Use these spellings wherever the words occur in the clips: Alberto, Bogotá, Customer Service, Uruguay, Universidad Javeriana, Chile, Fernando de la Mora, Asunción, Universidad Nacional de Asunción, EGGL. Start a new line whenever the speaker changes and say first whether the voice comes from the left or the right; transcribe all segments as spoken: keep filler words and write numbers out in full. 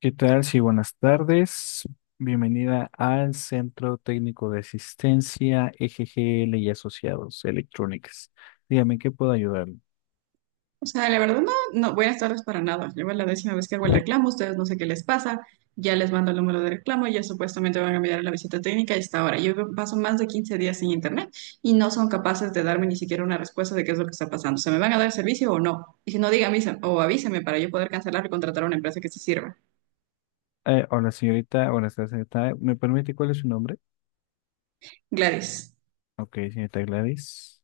left: ¿Qué tal? Sí, buenas tardes. Bienvenida al Centro Técnico de Asistencia E G G L y Asociados Electrónicas. Dígame, ¿en ¿qué puedo ayudarle?
right: O sea, la verdad no, no, buenas tardes para nada. Lleva la décima vez que hago el reclamo, ustedes no sé qué les pasa, ya les mando el número de reclamo, ya supuestamente van a enviar la visita técnica y está ahora. Yo paso más de quince días sin internet y no son capaces de darme ni siquiera una respuesta de qué es lo que está pasando. ¿Se me van a dar servicio o no? Y si no, dígame o avísame para yo poder cancelar y contratar a una empresa que se sirva.
left: Eh, hola, señorita. Hola, señorita. ¿Me permite cuál es su nombre?
right: Gladys.
left: Ok, señorita Gladys.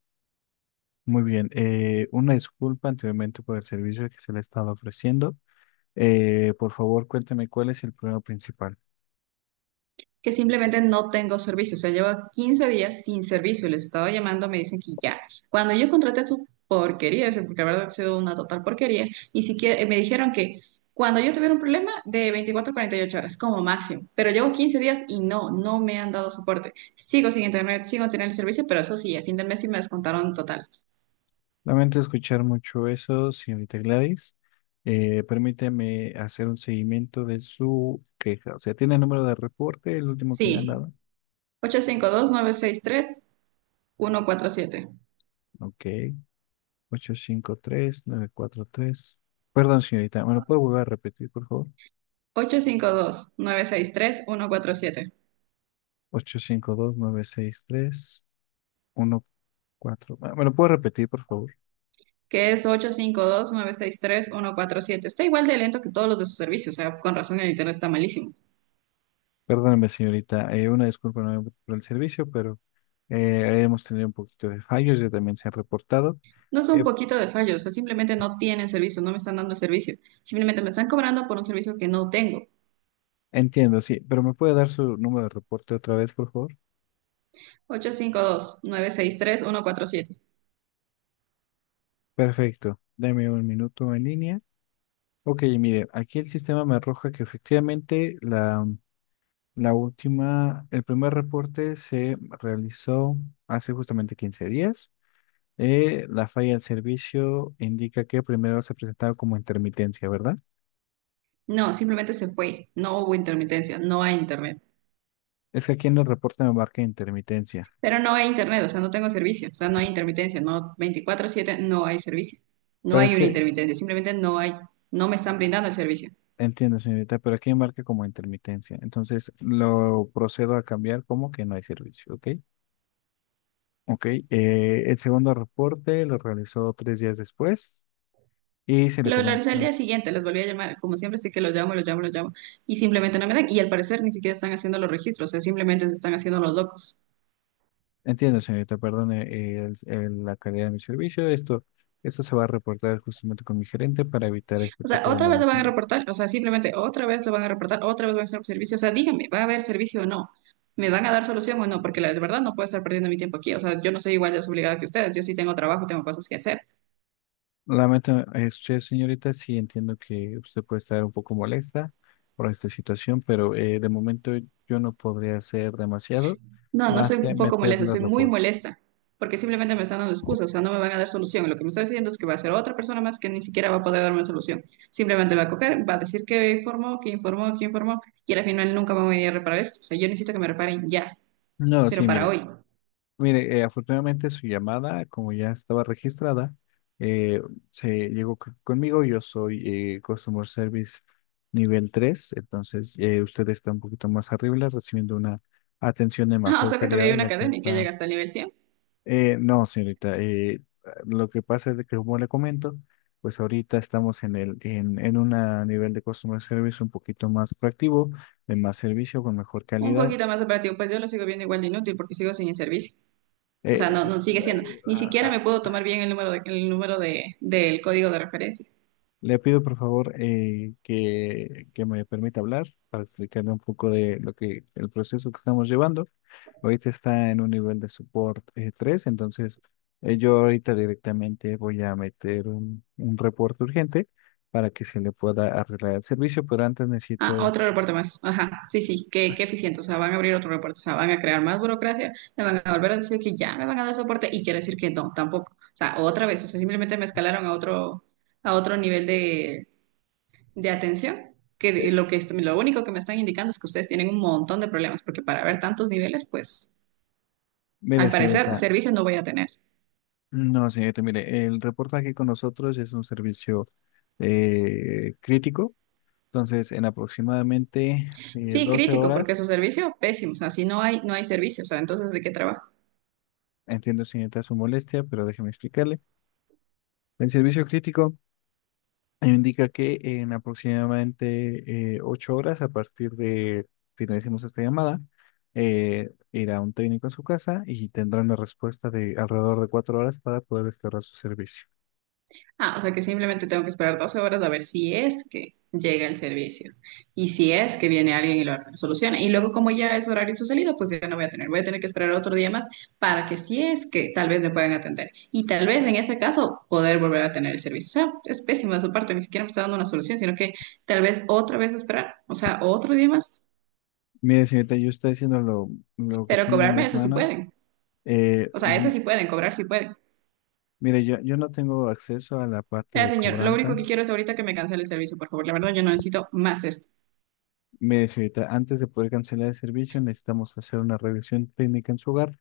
left: Muy bien. Eh, una disculpa anteriormente por el servicio que se le estaba ofreciendo. Eh, por favor, cuénteme cuál es el problema principal.
right: Que simplemente no tengo servicio. O sea, llevo quince días sin servicio. Les estaba llamando, me dicen que ya. Cuando yo contraté su porquería, ese- porque la verdad ha sido una total porquería, ni siquiera eh, me dijeron que cuando yo tuviera un problema de veinticuatro a cuarenta y ocho horas como máximo. Pero llevo quince días y no, no me han dado soporte. Sigo sin internet, sigo sin tener el servicio, pero eso sí, a fin de mes sí me descontaron total.
left: Lamento escuchar mucho eso, señorita Gladys. Eh, permítame hacer un seguimiento de su queja. O sea, ¿tiene el número de reporte, el último que le han
right: Sí,
left: dado?
right: ocho ocho cinco cinco dos dos nueve seis tres uno cuatro siete
left: Ok, ocho cinco tres nueve cuatro tres. Perdón, señorita, ¿me lo puedo volver a repetir, por favor?
right: ocho cinco dos nueve seis tres uno cuatro siete,
left: ocho cinco dos nueve seis tres-uno cuatro. Ah, ¿me lo puedo repetir, por favor?
right: que es ocho cinco dos, nueve seis tres-uno cuatro siete. Está igual de lento que todos los de su servicio, o sea, con razón el internet está malísimo.
left: Perdóneme, señorita. Eh, una disculpa nuevamente por el servicio, pero eh, hemos tenido un poquito de fallos, ya también se han reportado.
right: No es
left: Eh,
right: un poquito de fallo, o sea, simplemente no tienen servicio, no me están dando el servicio. Simplemente me están cobrando por un servicio que no tengo.
left: Entiendo, sí, pero ¿me puede dar su número de reporte otra vez, por favor?
right: ocho cinco dos, nueve seis tres-uno cuatro siete.
left: Perfecto, dame un minuto en línea. Ok, mire, aquí el sistema me arroja que efectivamente la, la última, el primer reporte se realizó hace justamente quince días. Eh, la falla del servicio indica que primero se presentaba como intermitencia, ¿verdad?
right: No, simplemente se fue. No hubo intermitencia, no hay internet.
left: Es que aquí en el reporte me marca intermitencia.
right: Pero no hay internet, o sea, no tengo servicio, o sea, no hay intermitencia, no veinticuatro siete, no hay servicio. No hay una
left: Parece,
right: intermitencia, simplemente no hay, no me están brindando el servicio.
left: Entiendo, señorita, pero aquí me marca como intermitencia. Entonces lo procedo a cambiar como que no hay servicio, ¿ok? Ok, eh, el segundo reporte lo realizó tres días después y se le
right: Lo, lo al
left: comentó.
right: día siguiente, les volví a llamar, como siempre, sí que los llamo, los llamo, los llamo, y simplemente no me dan, y al parecer ni siquiera están haciendo los registros, o sea, simplemente se están haciendo los locos.
left: Entiendo, señorita, perdone eh, el- el- la calidad de mi servicio. Esto, esto se va a reportar justamente con mi gerente para evitar este
right: O sea,
left: tipo de
right: otra vez lo van a
left: malentendidos.
right: reportar, o sea, simplemente otra vez lo van a reportar, otra vez van a hacer servicio, o sea, díganme, ¿va a haber servicio o no? ¿Me van a dar solución o no? Porque la verdad no puedo estar perdiendo mi tiempo aquí, o sea, yo no soy igual de desobligada que ustedes, yo sí tengo trabajo, tengo cosas que hacer.
left: Lamento, eh, usted, señorita, sí entiendo que usted puede estar un poco molesta por esta situación, pero eh, de momento yo no podría hacer demasiado
right: No, no
left: más
right: soy
left: que
right: un poco molesta,
left: meterle el
right: soy muy
left: reporte.
right: molesta, porque simplemente me están dando excusas, o sea, no me van a dar solución. Lo que me está diciendo es que va a ser otra persona más que ni siquiera va a poder darme solución. Simplemente va a coger, va a decir que informó, que informó, que informó, y al final nunca van a venir a reparar esto. O sea, yo necesito que me reparen ya,
left: No,
right: pero
left: sí,
right: para
left: mire.
right: hoy.
left: Mire, eh, afortunadamente su llamada, como ya estaba registrada, eh, se llegó c- conmigo. Yo soy eh, Customer Service nivel tres, entonces eh, usted está un poquito más arriba, recibiendo una atención de
right: Ah, o
left: mejor
right: sea, que
left: calidad
right: todavía hay
left: de
right: una
left: la que
right: cadena y que
left: está.
right: llega hasta el nivel cien.
left: Eh, no, señorita, eh, lo que pasa es de que, como le comento, pues ahorita estamos en el en, en un nivel de Customer Service un poquito más proactivo, de más servicio, con mejor
right: Un
left: calidad.
right: poquito más operativo, pues yo lo sigo viendo igual de inútil porque sigo sin el servicio. O sea, no,
left: Eh,
right: no sigue siendo. Ni siquiera me
left: eh,
right: puedo tomar bien el número de- el número de, del código de referencia.
left: Le pido por favor eh, que, que me permita hablar para explicarle un poco de lo que el proceso que estamos llevando. Ahorita está en un nivel de support eh, tres, entonces eh, yo ahorita directamente voy a meter un, un reporte urgente para que se le pueda arreglar el servicio, pero antes
right: Ah,
left: necesito
right: otro aeropuerto más. Ajá, sí, sí, qué, qué eficiente. O sea, van a abrir otro aeropuerto, o sea, van a crear más burocracia, me van a volver a decir que ya me van a dar soporte y quiere decir que no, tampoco. O sea, otra vez, o sea, simplemente me escalaron a otro, a otro nivel de, de atención, que de-
left: eh,
right: lo que, est- lo único que me están indicando es que ustedes tienen un montón de problemas, porque para ver tantos niveles, pues,
left: mire,
right: al parecer,
left: señorita,
right: servicio no voy a tener.
left: no, señorita, mire, el reportaje con nosotros es un servicio eh, crítico, entonces en aproximadamente eh,
right: Sí,
left: doce
right: crítico, porque
left: horas.
right: su servicio, pésimo. O sea, si no hay, no hay servicio, o sea, entonces, ¿de qué trabajo?
left: Entiendo, señorita, su molestia, pero déjeme explicarle. El servicio crítico indica que en aproximadamente eh, ocho horas, a partir de finalicemos esta llamada, eh, irá un técnico a su casa y tendrá una respuesta de alrededor de cuatro horas para poder restaurar su servicio.
right: Ah, o sea que simplemente tengo que esperar doce horas a ver si es que llega el servicio y si es que viene alguien y lo soluciona. Y luego como ya es horario su salido, pues ya no voy a tener, voy a tener que esperar otro día más para que si es que tal vez me puedan atender. Y tal vez en ese caso poder volver a tener el servicio. O sea, es pésimo de su parte, ni siquiera me está dando una solución, sino que tal vez otra vez esperar, o sea, otro día más,
left: Mire, señorita, yo estoy haciendo lo, lo que
right: pero
left: tengo en
right: cobrarme
left: mis
right: eso sí
left: manos.
right: pueden.
left: Eh,
right: O sea, eso
left: m-
right: sí pueden, cobrar sí pueden.
left: Mire, yo, yo no tengo acceso a la parte
right: Ya,
left: de
right: señor, lo único
left: cobranza.
right: que quiero es ahorita que me cancele el servicio, por favor. La verdad, yo no necesito más esto.
left: Mire, señorita, antes de poder cancelar el servicio, necesitamos hacer una revisión técnica en su hogar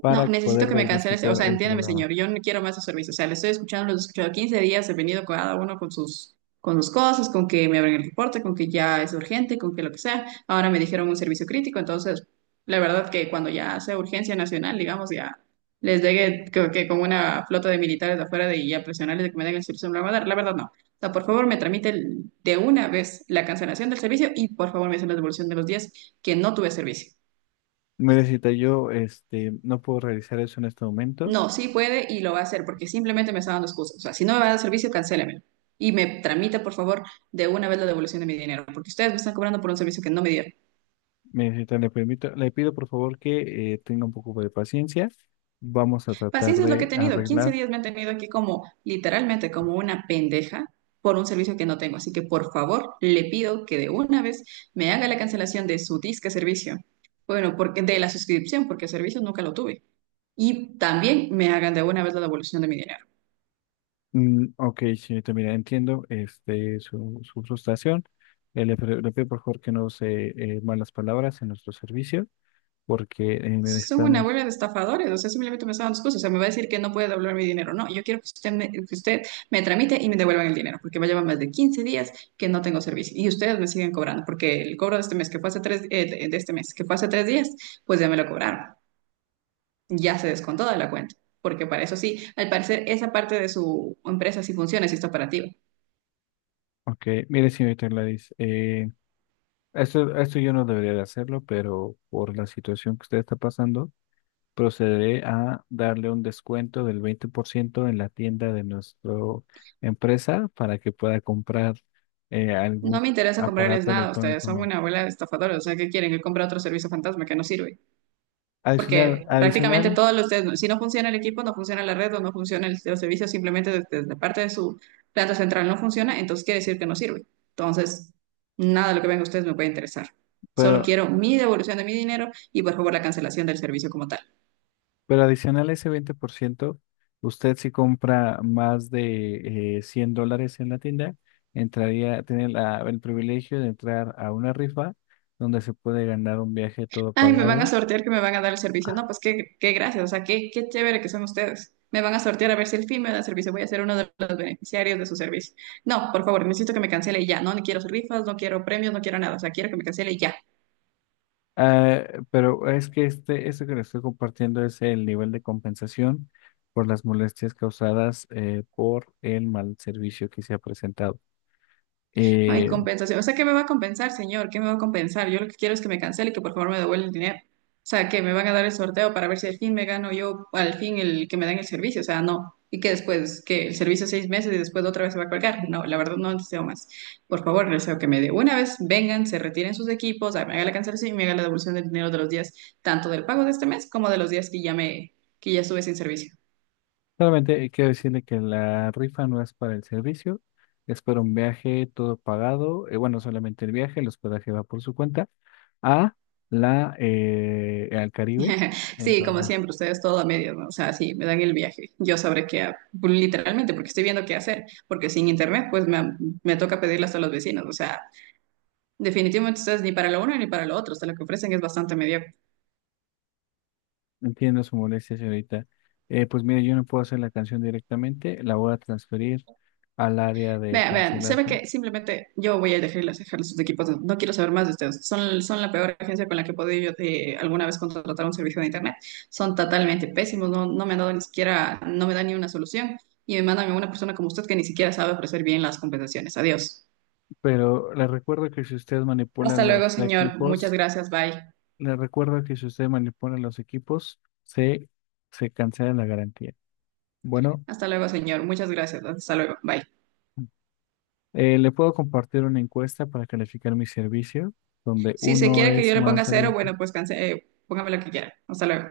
left: para
right: No, necesito
left: poder
right: que me canceles, o
left: diagnosticar
right: sea,
left: el
right: entiéndeme,
left: problema.
right: señor, yo no quiero más su servicio, o sea, le estoy escuchando, los he escuchado quince días, he venido cada uno con sus, con sus, cosas, con que me abren el reporte, con que ya es urgente, con que lo que sea, ahora me dijeron un servicio crítico, entonces, la verdad que cuando ya sea urgencia nacional, digamos, ya les llegue creo que con una flota de militares de afuera de, y a presionarles de que me den el servicio, me lo van a dar, la verdad no. O sea, por favor, me tramite el- de una vez la cancelación del servicio y por favor me hacen la devolución de los días que no tuve servicio.
left: Mire, señorita, yo este, no puedo realizar eso en este momento.
right: No, sí puede y lo va a hacer porque simplemente me está dando excusas. O sea, si no me va a dar servicio, cancélemelo. Y me tramita, por favor, de una vez la devolución de mi dinero, porque ustedes me están cobrando por un servicio que no me dieron.
left: Mire, señorita, le permito, le pido por favor que eh, tenga un poco de paciencia. Vamos a tratar
right: Paciencia es lo que he
left: de
right: tenido. Quince
left: arreglar.
right: días me han tenido aquí como, literalmente, como una pendeja por un servicio que no tengo. Así que, por favor, le pido que de una vez me haga la cancelación de su disque servicio. Bueno, porque de la suscripción, porque el servicio nunca lo tuve. Y también me hagan de una vez la devolución de mi dinero.
left: Mm, ok, señorita, mira, entiendo este, su, su frustración. Eh, le, pre- le pido por favor que no use eh, malas palabras en nuestro servicio porque eh,
right: Son una
left: necesitamos...
right: bola de estafadores, o sea, simplemente me están dando excusas, o sea, me va a decir que no puede devolver mi dinero, no, yo quiero que usted me, que usted me, tramite y me devuelvan el dinero, porque va a llevar más de quince días que no tengo servicio, y ustedes me siguen cobrando, porque el cobro de este mes, que fue hace tres, eh, de de este mes, que fue hace tres días, pues ya me lo cobraron, ya se descontó de la cuenta, porque para eso sí, al parecer esa parte de su empresa sí funciona, sí está operativa.
left: Ok, mire, señorita Gladys, eh, Eso, esto yo no debería de hacerlo, pero por la situación que usted está pasando, procederé a darle un descuento del veinte por ciento en la tienda de nuestra empresa para que pueda comprar eh,
right: No
left: algún
right: me interesa comprarles
left: aparato
right: nada, ustedes
left: electrónico
right: son
left: nuevo.
right: una bola de estafadores, o sea, ¿qué quieren? Que compre otro servicio fantasma que no sirve.
left: Adicional,
right: Porque prácticamente
left: adicional,
right: todos los, si no funciona el equipo, no funciona la red o no funciona el, los servicios, simplemente desde, la parte de su planta central no funciona, entonces quiere decir que no sirve. Entonces, nada de lo que venga a ustedes me puede interesar. Solo
left: pero,
right: quiero mi devolución de mi dinero y por favor la cancelación del servicio como tal.
left: pero adicional a ese veinte por ciento, usted si compra más de eh, cien dólares en la tienda, entraría, tiene la- el privilegio de entrar a una rifa donde se puede ganar un viaje todo
right: Ay, me van a
left: pagado.
right: sortear que me van a dar el servicio. No, pues qué, qué, gracias, o sea, qué, qué chévere que son ustedes. Me van a sortear a ver si el fin me da el servicio. Voy a ser uno de los beneficiarios de su servicio. No, por favor, necesito que me cancele ya. No, no quiero rifas, no quiero premios, no quiero nada. O sea, quiero que me cancele ya.
left: Ah, pero es que este, esto que les estoy compartiendo es el nivel de compensación por las molestias causadas eh, por el mal servicio que se ha presentado.
right: Ay,
left: Eh,
right: compensación. O sea, ¿qué me va a compensar, señor? ¿Qué me va a compensar? Yo lo que quiero es que me cancele y que por favor me devuelva el dinero. O sea, que me van a dar el sorteo para ver si al fin me gano yo, al fin el que me den el servicio. O sea, no. Y que después, que el servicio seis meses y después otra vez se va a colgar. No, la verdad no deseo más. Por favor, deseo que me dé una vez, vengan, se retiren sus equipos, me haga la cancelación y me haga la devolución del dinero de los días, tanto del pago de este mes como de los días que ya me, que ya estuve sin servicio.
left: Solamente quiero decirle que la rifa no es para el servicio, es para un viaje todo pagado. Eh, bueno, solamente el viaje, el hospedaje va por su cuenta a la eh, al Caribe.
right: Sí, como
left: Entonces,
right: siempre, ustedes todo a medias, ¿no? O sea, sí, me dan el viaje. Yo sabré qué, ha- pues, literalmente, porque estoy viendo qué hacer, porque sin internet, pues me, me toca pedirlas a los vecinos. O sea, definitivamente ustedes ni para lo uno ni para lo otro, o sea, lo que ofrecen es bastante mediocre.
left: Entiendo su molestia, señorita. Eh, pues mire, yo no puedo hacer la canción directamente, la voy a transferir al área de
right: Vean, vean, se ve
left: cancelación.
right: que simplemente yo voy a dejarles, dejarles sus equipos, no no quiero saber más de ustedes. Son, son la peor agencia con la que he podido yo, eh, alguna vez contratar un servicio de internet. Son totalmente pésimos, no, no me han dado ni siquiera, no me dan ni una solución. Y me mandan a una persona como usted que ni siquiera sabe ofrecer bien las compensaciones. Adiós.
left: Pero le recuerdo que si usted manipula
right: Hasta
left: los
right: luego, señor. Muchas
left: equipos,
right: gracias. Bye.
left: le recuerdo que si usted manipula los equipos, se, se cancela la garantía. Bueno,
right: Hasta luego, señor. Muchas gracias. Hasta luego. Bye.
left: eh, le puedo compartir una encuesta para calificar mi servicio, donde
right: Si se
left: uno
right: quiere que
left: es
right: yo le
left: más
right: ponga cero,
left: servicio.
right: bueno, pues canse, eh, póngame lo que quiera. Hasta luego.